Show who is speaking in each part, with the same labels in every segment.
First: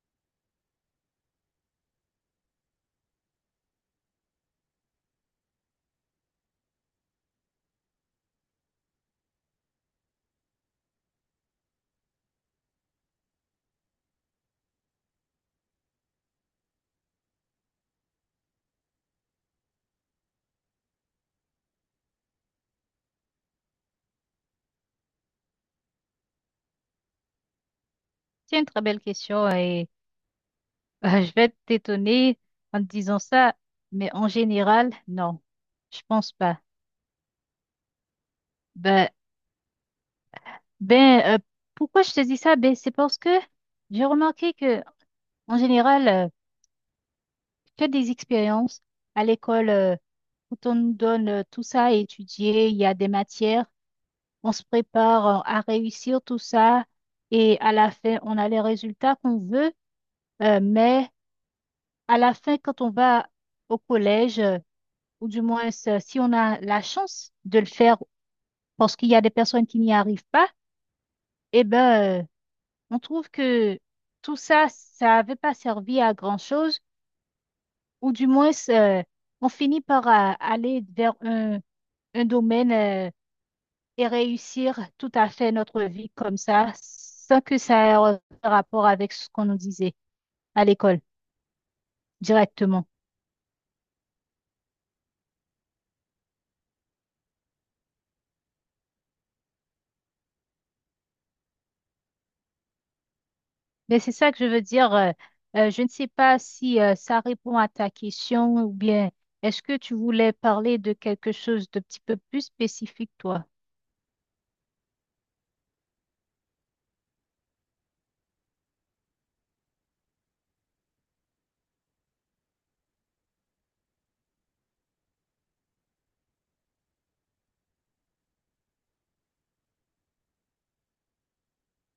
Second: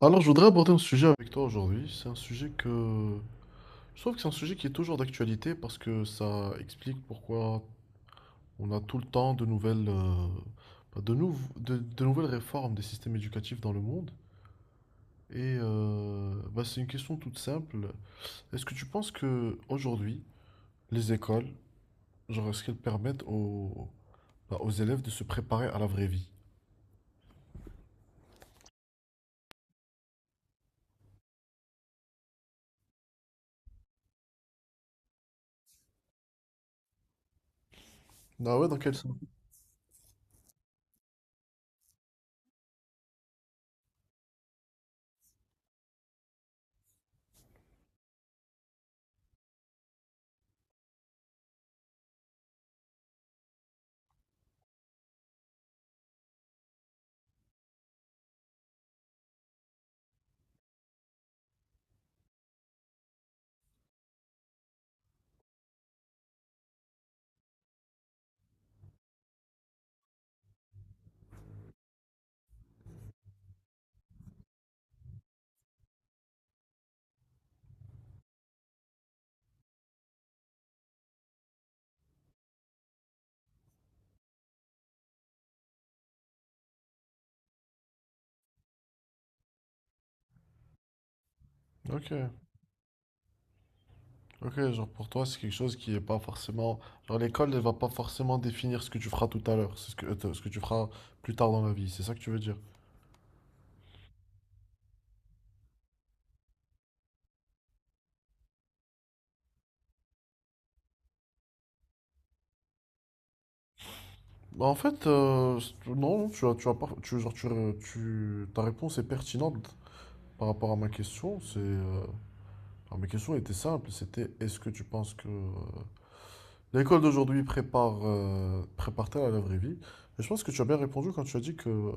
Speaker 1: Alors, je voudrais aborder un sujet avec toi aujourd'hui. C'est un sujet que... Je trouve que c'est un sujet qui est toujours d'actualité parce que ça explique pourquoi on a tout le temps de nouvelles, bah, de nouvelles réformes des systèmes éducatifs dans le monde. Bah, c'est une question toute simple. Est-ce que tu penses que aujourd'hui, les écoles, genre, est-ce qu'elles permettent aux, bah, aux élèves de se préparer à la vraie vie?
Speaker 2: C'est une très belle question et je vais t'étonner en te disant ça, mais en général, non, je pense pas.
Speaker 1: Ah ouais, dans quel
Speaker 2: Ben,
Speaker 1: sens?
Speaker 2: ben euh, Pourquoi je te dis ça? Ben, c'est parce que j'ai remarqué que en général, que des expériences à l'école, quand on nous donne tout ça à étudier, il y a des matières, on se prépare à réussir tout ça et à la fin, on a les résultats qu'on veut, mais à la fin, quand on va au collège, ou du moins si on a la chance de le faire parce qu'il y a des personnes qui n'y arrivent pas, eh ben, on trouve que tout ça, ça n'avait pas servi à grand-chose, ou du moins, on finit par aller vers un domaine et réussir tout à fait notre vie comme ça, sans que ça ait un rapport avec ce qu'on nous disait à l'école
Speaker 1: Ok.
Speaker 2: directement.
Speaker 1: Ok, genre pour toi, c'est quelque chose qui est pas forcément. Genre l'école, elle va pas forcément définir ce que tu feras tout à l'heure, c'est ce que tu feras plus tard dans la vie, c'est ça que tu veux dire?
Speaker 2: Mais c'est ça que je veux dire. Je ne sais pas si ça répond à ta question ou bien est-ce que tu voulais parler de quelque chose de petit peu plus spécifique, toi?
Speaker 1: Bah, en fait, non, non, tu as pas, tu, genre, tu- ta réponse est pertinente par rapport à ma question. C'est, alors, mes questions étaient simples, c'était est-ce que tu penses que l'école d'aujourd'hui prépare, prépare-t-elle à la vraie vie? Et je pense que tu as bien répondu quand tu as dit que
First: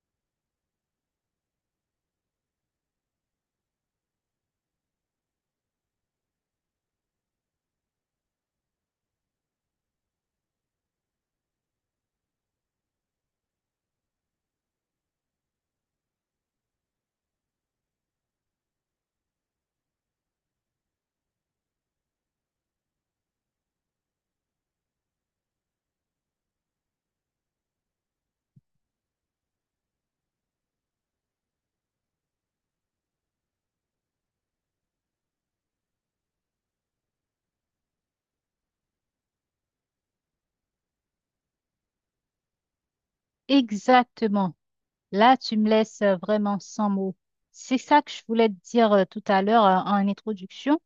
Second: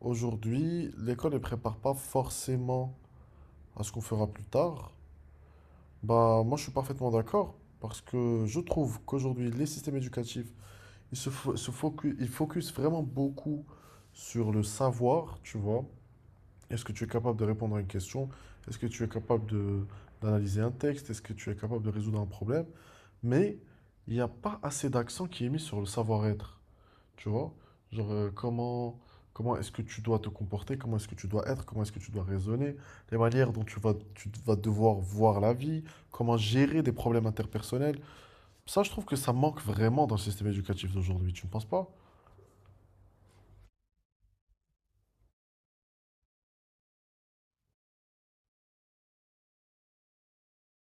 Speaker 1: aujourd'hui, l'école ne prépare pas forcément à ce qu'on fera plus tard. Bah, moi, je suis parfaitement d'accord parce que je trouve qu'aujourd'hui, les systèmes éducatifs, ils se, fo- se focus, ils focus vraiment beaucoup sur le savoir, tu vois. Est-ce que tu es capable de répondre à une question? Est-ce que tu es capable de, d'analyser un texte? Est-ce que tu es capable de résoudre un problème? Mais il n'y a pas assez d'accent qui est mis sur le savoir-être. Tu vois? Genre, comment est-ce que tu dois te comporter, comment est-ce que tu dois être, comment est-ce que tu dois raisonner, les manières dont tu vas devoir voir la vie, comment gérer des problèmes interpersonnels. Ça, je trouve que ça manque vraiment dans le système éducatif d'aujourd'hui, tu ne penses pas?
Speaker 2: Exactement. Là, tu me laisses vraiment sans mots. C'est ça que je voulais te dire tout à l'heure en introduction,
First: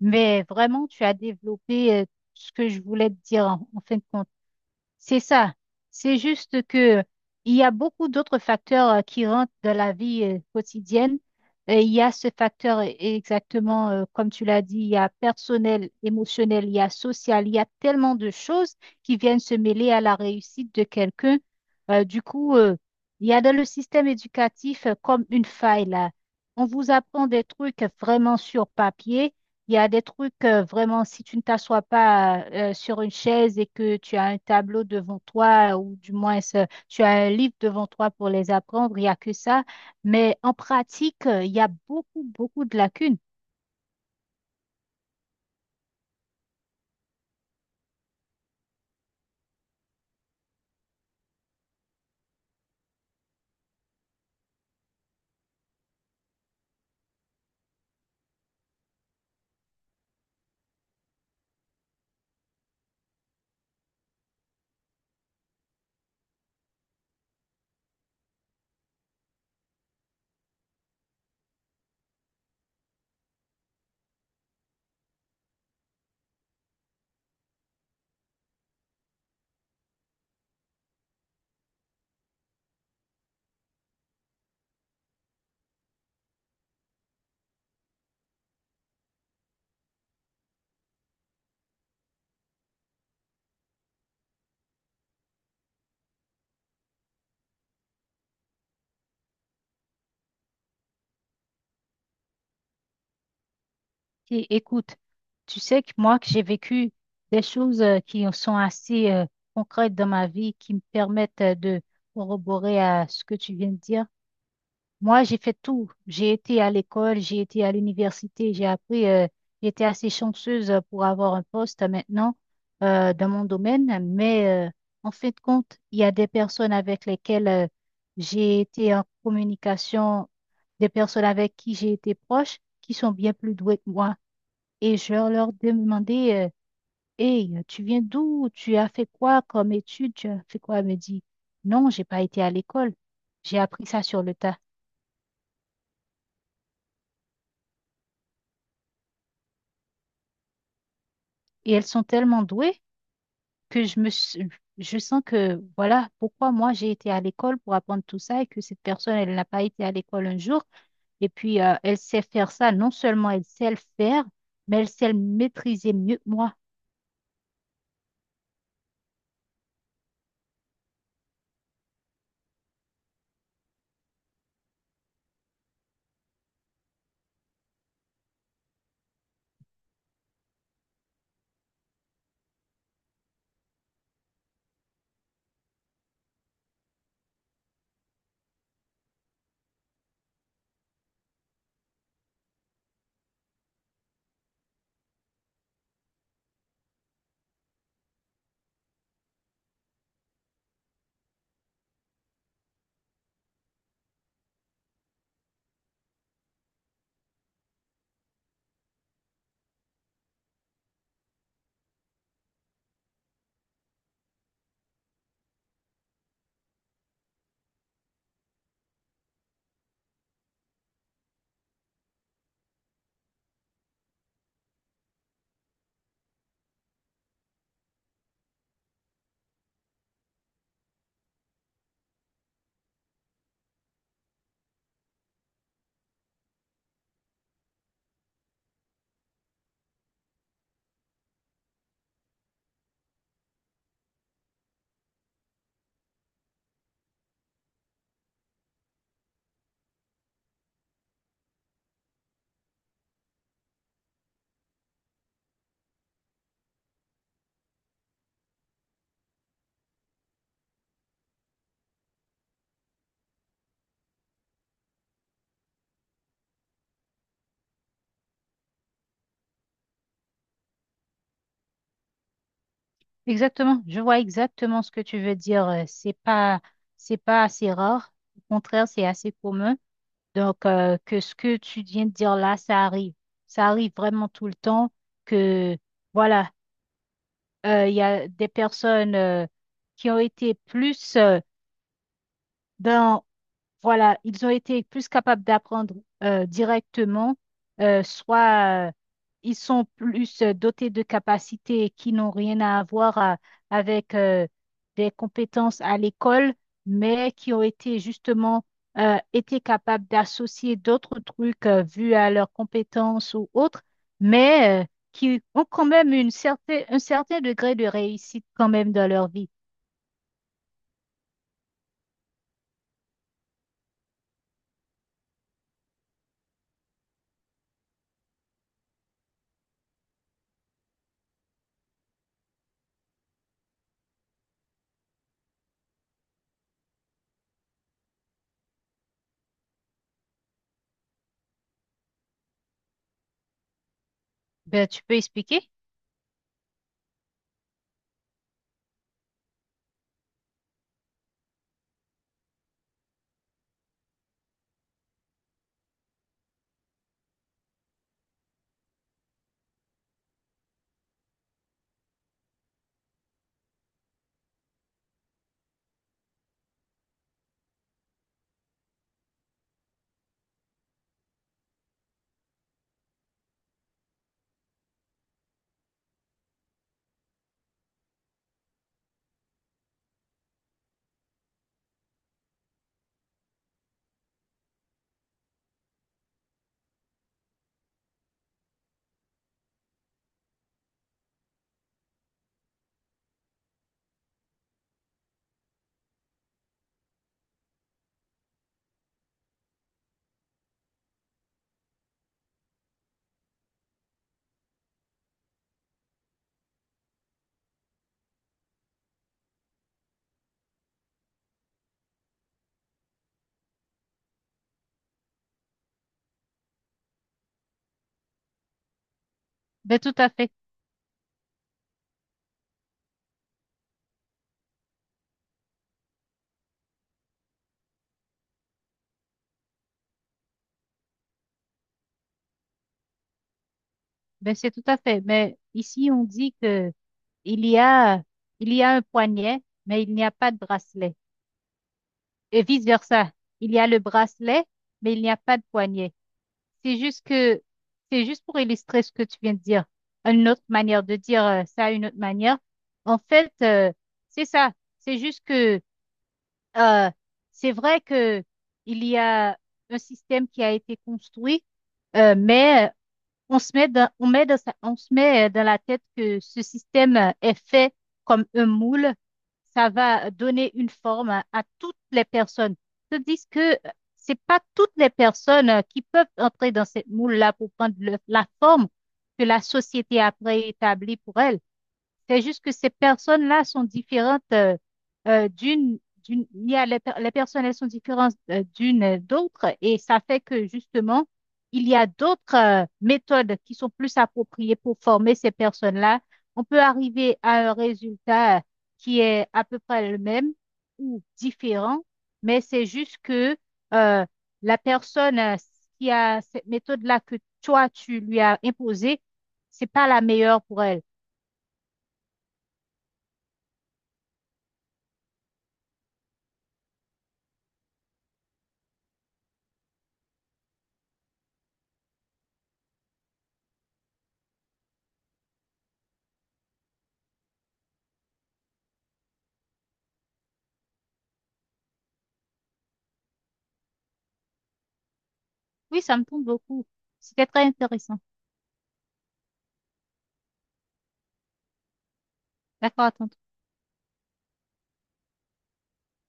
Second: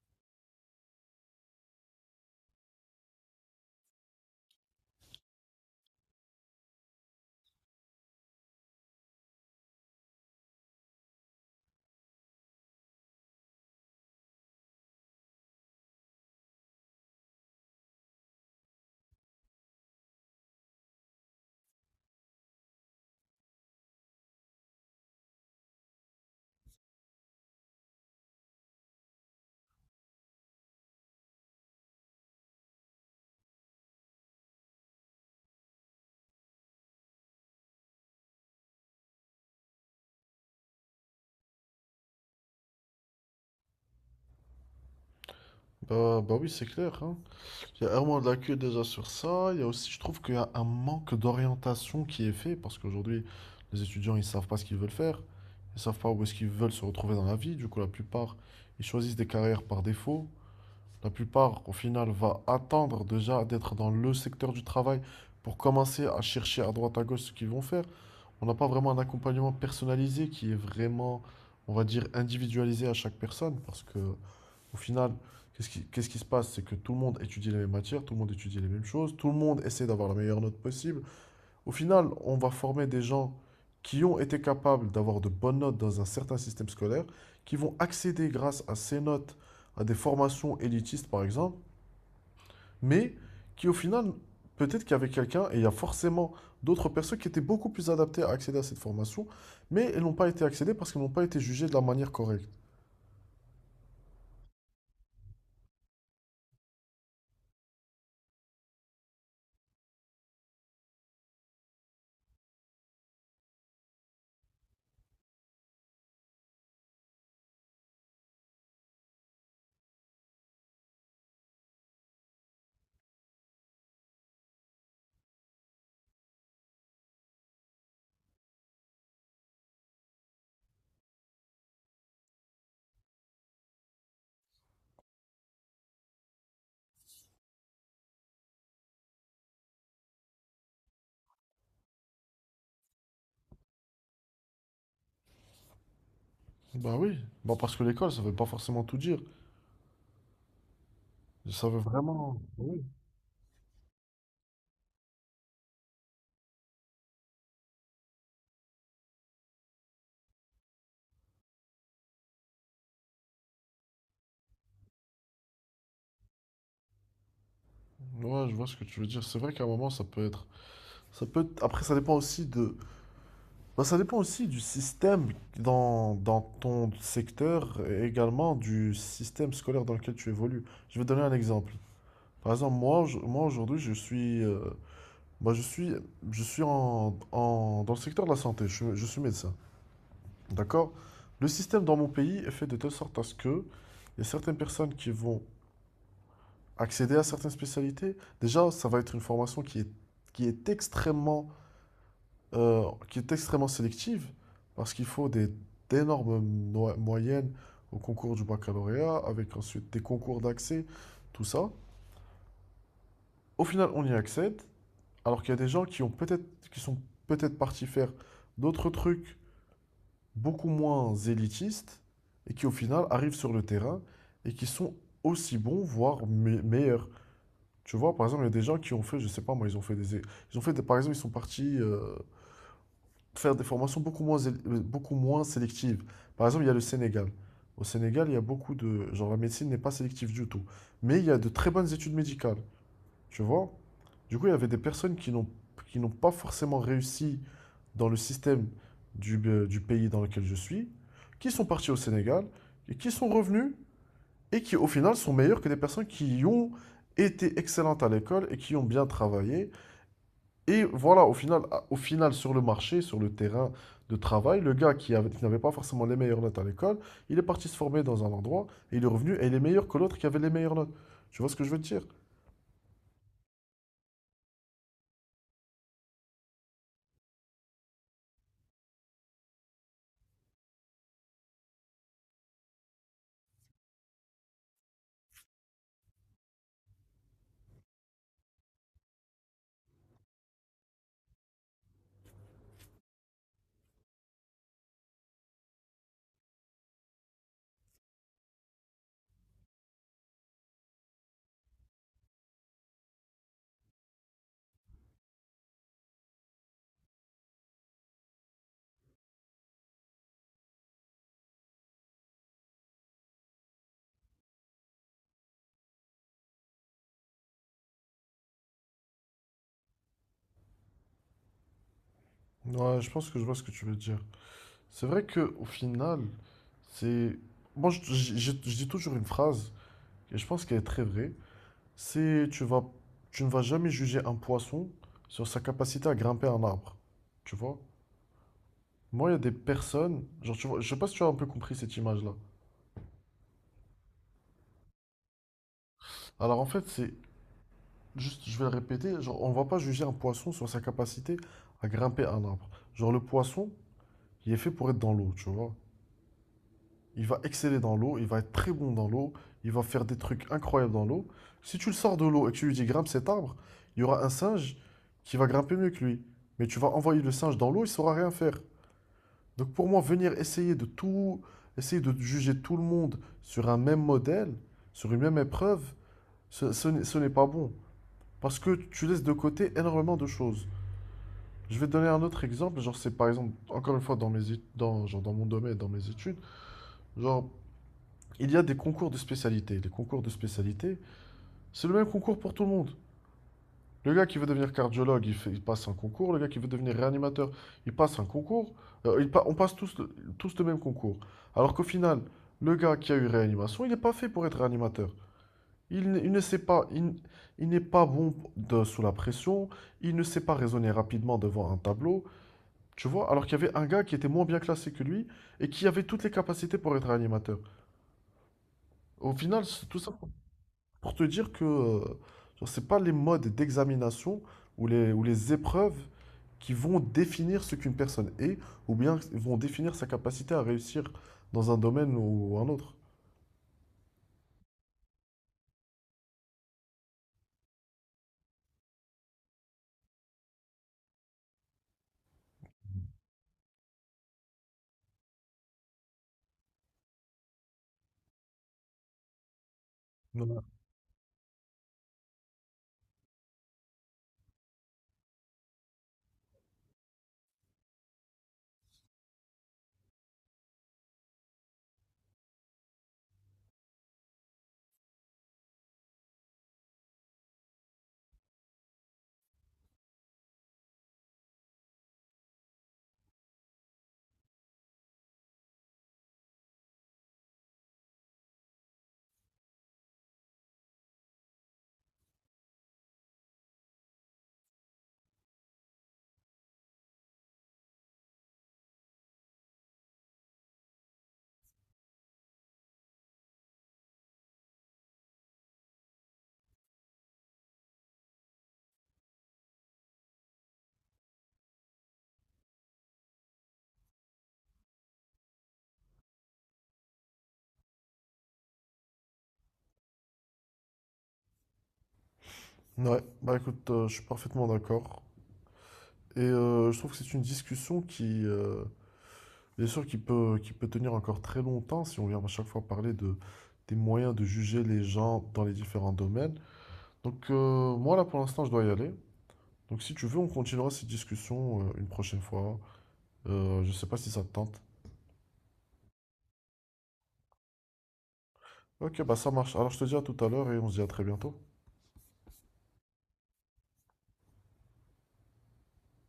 Speaker 2: mais vraiment, tu as développé ce que je voulais te dire en fin de compte. C'est ça. C'est juste que il y a beaucoup d'autres facteurs qui rentrent dans la vie quotidienne. Et il y a ce exactement, comme tu l'as dit, il y a personnel, émotionnel, il y a social, il y a tellement de choses qui viennent se mêler à la réussite de quelqu'un. Du coup, il y a dans le système éducatif comme une faille là. On vous apprend des trucs vraiment sur papier. Il y a des trucs, vraiment, si tu ne t'assois pas sur une chaise et que tu as un tableau devant toi, ou du moins tu as un livre devant toi pour les apprendre, il n'y a que ça. Mais en pratique, il y a beaucoup, beaucoup de lacunes.
Speaker 1: Bah, bah oui, c'est clair, hein. Il y a vraiment de la queue déjà sur ça. Il y a aussi, je trouve qu'il y a un manque d'orientation qui est fait parce qu'aujourd'hui, les étudiants, ils savent pas ce qu'ils veulent faire. Ils savent pas où est-ce qu'ils veulent se retrouver dans la vie. Du coup, la plupart, ils choisissent des carrières par défaut. La plupart, au final, va attendre déjà d'être dans le secteur du travail pour commencer à chercher à droite à gauche ce qu'ils vont faire. On n'a pas vraiment un accompagnement personnalisé qui est vraiment, on va dire, individualisé à chaque personne parce que, au final, qu'est-ce qui se passe? C'est que tout le monde étudie les mêmes matières, tout le monde étudie les mêmes choses, tout le monde essaie d'avoir la meilleure note possible. Au final, on va former des gens qui ont été capables d'avoir de bonnes notes dans un certain système scolaire, qui vont accéder grâce à ces notes à des formations élitistes, par exemple, mais qui au final, peut-être qu'il y avait quelqu'un, et il y a forcément d'autres personnes qui étaient beaucoup plus adaptées à accéder à cette formation, mais elles n'ont pas été accédées parce qu'elles n'ont pas été jugées de la manière correcte.
Speaker 2: Et, écoute, tu sais que moi, que j'ai vécu des choses qui sont assez concrètes dans ma vie, qui me permettent de corroborer à ce que tu viens de dire. Moi, j'ai fait tout. J'ai été à l'école, j'ai été à l'université, j'ai appris. J'étais assez chanceuse pour avoir un poste maintenant dans mon domaine, mais en fin de compte, il y a des personnes avec lesquelles j'ai été en communication, des personnes avec qui j'ai été proche, qui sont bien plus douées que moi. Et je leur demandais, hey, tu viens d'où? Tu as fait quoi comme étude? Tu as fait quoi? Elle me dit, non, j'ai pas été à l'école. J'ai appris ça sur le tas.
Speaker 1: Bah oui, bah parce que l'école, ça veut pas forcément tout dire. Ça
Speaker 2: Et
Speaker 1: veut
Speaker 2: elles sont
Speaker 1: vraiment...
Speaker 2: tellement douées
Speaker 1: Oui.
Speaker 2: que je sens que voilà pourquoi moi j'ai été à l'école pour apprendre tout ça et que cette personne elle n'a pas été à l'école un jour. Et puis elle sait faire ça. Non seulement elle sait le faire, mais elle sait le maîtriser mieux que moi.
Speaker 1: Ouais, je vois ce que tu veux dire. C'est vrai qu'à un moment, ça peut être... Ça peut être- Après, ça dépend aussi de... Bah, ça dépend aussi du système dans ton secteur et également du système scolaire dans lequel tu évolues. Je vais donner un exemple. Par exemple, moi aujourd'hui, je suis... bah, je suis dans le secteur de la santé, je suis médecin. D'accord? Le système dans mon pays est fait de telle sorte à ce que il y a certaines personnes qui vont accéder à certaines spécialités. Déjà, ça va être une formation qui est extrêmement, euh, qui est extrêmement sélective parce qu'il faut d'énormes moyennes au concours du baccalauréat avec ensuite des concours d'accès, tout ça. Au final, on y accède alors qu'il y a des gens qui ont qui sont peut-être partis faire d'autres trucs beaucoup moins élitistes et qui au final arrivent sur le terrain et qui sont aussi bons, voire meilleurs. Tu vois, par exemple, il y a des gens qui ont fait, je sais pas moi, ils ont fait des, par exemple, ils sont partis faire des formations beaucoup moins sélectives. Par exemple, il y a le Sénégal. Au Sénégal, il y a beaucoup de, genre la médecine n'est pas sélective du tout, mais il y a de très bonnes études médicales. Tu vois? Du coup, il y avait des personnes qui n'ont pas forcément réussi dans le système du pays dans lequel je suis, qui sont partis au Sénégal, et qui sont revenus, et qui au final sont meilleurs que des personnes qui ont été excellentes à l'école et qui ont bien travaillé. Et voilà, au final sur le marché, sur le terrain de travail, le gars qui n'avait pas forcément les meilleures notes à l'école, il est parti se former dans un endroit, et il est revenu, et il est meilleur que l'autre qui avait les meilleures notes. Tu vois ce que je veux te dire?
Speaker 2: Exactement. Je vois exactement ce que tu veux dire. C'est pas assez rare. Au contraire, c'est assez commun. Donc que ce que tu viens de dire là, ça arrive. Ça arrive vraiment tout le temps que voilà. Il y a des personnes qui ont été plus dans, voilà, ils ont été plus capables d'apprendre directement, soit ils sont plus dotés de capacités qui n'ont rien avec des compétences à l'école, mais qui ont été justement été capables d'associer d'autres trucs vus à leurs compétences ou autres, mais qui ont quand même une certaine, un certain degré de réussite quand même dans leur vie.
Speaker 1: Ouais, je pense que je vois ce que tu veux dire. C'est vrai que au final, c'est moi je dis toujours une phrase et je pense qu'elle est très vraie. C'est tu ne vas jamais juger un poisson sur sa capacité à grimper un arbre. Tu vois? Moi, il y a des personnes, genre tu vois, je sais pas si tu as un peu compris cette image-là.
Speaker 2: Ben, tu peux expliquer?
Speaker 1: Alors en fait, c'est juste je vais le répéter, genre on va pas juger un poisson sur sa capacité à grimper un arbre. Genre le poisson, il est fait pour être dans l'eau, tu vois? Il va exceller dans l'eau, il va être très bon dans l'eau, il va faire des trucs incroyables dans l'eau. Si tu le sors de l'eau et que tu lui dis grimpe cet arbre, il y aura un singe qui va grimper mieux que lui. Mais tu vas envoyer le singe dans l'eau, il ne saura rien faire. Donc pour moi, venir essayer de tout, essayer de juger tout le monde sur un même modèle, sur une même épreuve, ce n'est pas bon. Parce que tu laisses de côté énormément de choses. Je vais te donner un autre exemple, genre c'est par exemple, encore une fois, dans mon domaine, dans mes études, genre il y a des concours de spécialité. Les concours de spécialité, c'est le même concours pour tout le monde. Le gars qui veut devenir cardiologue, il passe un concours. Le gars qui veut devenir réanimateur, il passe un concours. On passe tous le même concours. Alors qu'au final, le gars qui a eu réanimation, il n'est pas fait pour être réanimateur. Il ne sait pas, il, n- il n'est pas bon sous la pression. Il ne sait pas raisonner rapidement devant un tableau. Tu vois, alors qu'il y avait un gars qui était moins bien classé que lui et qui avait toutes les capacités pour être réanimateur. Au final, c'est tout
Speaker 2: Ben,
Speaker 1: ça.
Speaker 2: tout à fait.
Speaker 1: Pour te dire que genre, c'est pas les modes d'examination ou les épreuves qui vont définir ce qu'une personne est, ou bien vont définir sa capacité à réussir dans un domaine ou un autre.
Speaker 2: Ben, c'est tout à fait. Mais ici, on dit que il y a, il y a un poignet, mais il n'y a pas de bracelet. Et vice-versa. Il y a le bracelet, mais il n'y a pas de poignet. C'est juste que, c'est juste pour illustrer ce que tu viens de dire. Une
Speaker 1: Ouais,
Speaker 2: autre manière de dire ça, une autre manière. En fait, c'est ça. C'est juste que, euh, c'est vrai que il y a un système qui a été construit, mais on se met dans la tête que ce système est fait comme un moule. Ça va donner une forme à toutes les personnes. Tandis que c'est pas toutes les personnes qui peuvent entrer dans cette moule-là pour prendre la forme que la société a préétablie pour elles. C'est juste que ces personnes-là sont différentes euh, d'une, il y a les personnes, elles sont différentes d'une d'autre et ça fait que justement, il y a d'autres méthodes qui sont plus appropriées pour former ces personnes-là. On peut arriver à un résultat qui est à peu près le même ou différent, mais c'est juste que euh, la personne qui a cette méthode-là que toi, tu lui as imposée, c'est pas la meilleure pour elle.
Speaker 1: ouais, bah écoute, je suis parfaitement d'accord. Je trouve que c'est une discussion qui, bien sûr, qui peut tenir encore très longtemps si on vient à chaque fois parler de, des moyens de juger les gens dans les différents domaines. Moi là pour l'instant je dois y aller. Donc si tu veux, on continuera cette discussion une prochaine fois. Je sais pas si ça te tente.
Speaker 2: Oui, ça me tombe beaucoup. C'était très intéressant.
Speaker 1: Ok, bah ça marche. Alors je te dis à tout à l'heure et on se dit à très bientôt.
Speaker 2: D'accord, à tantôt.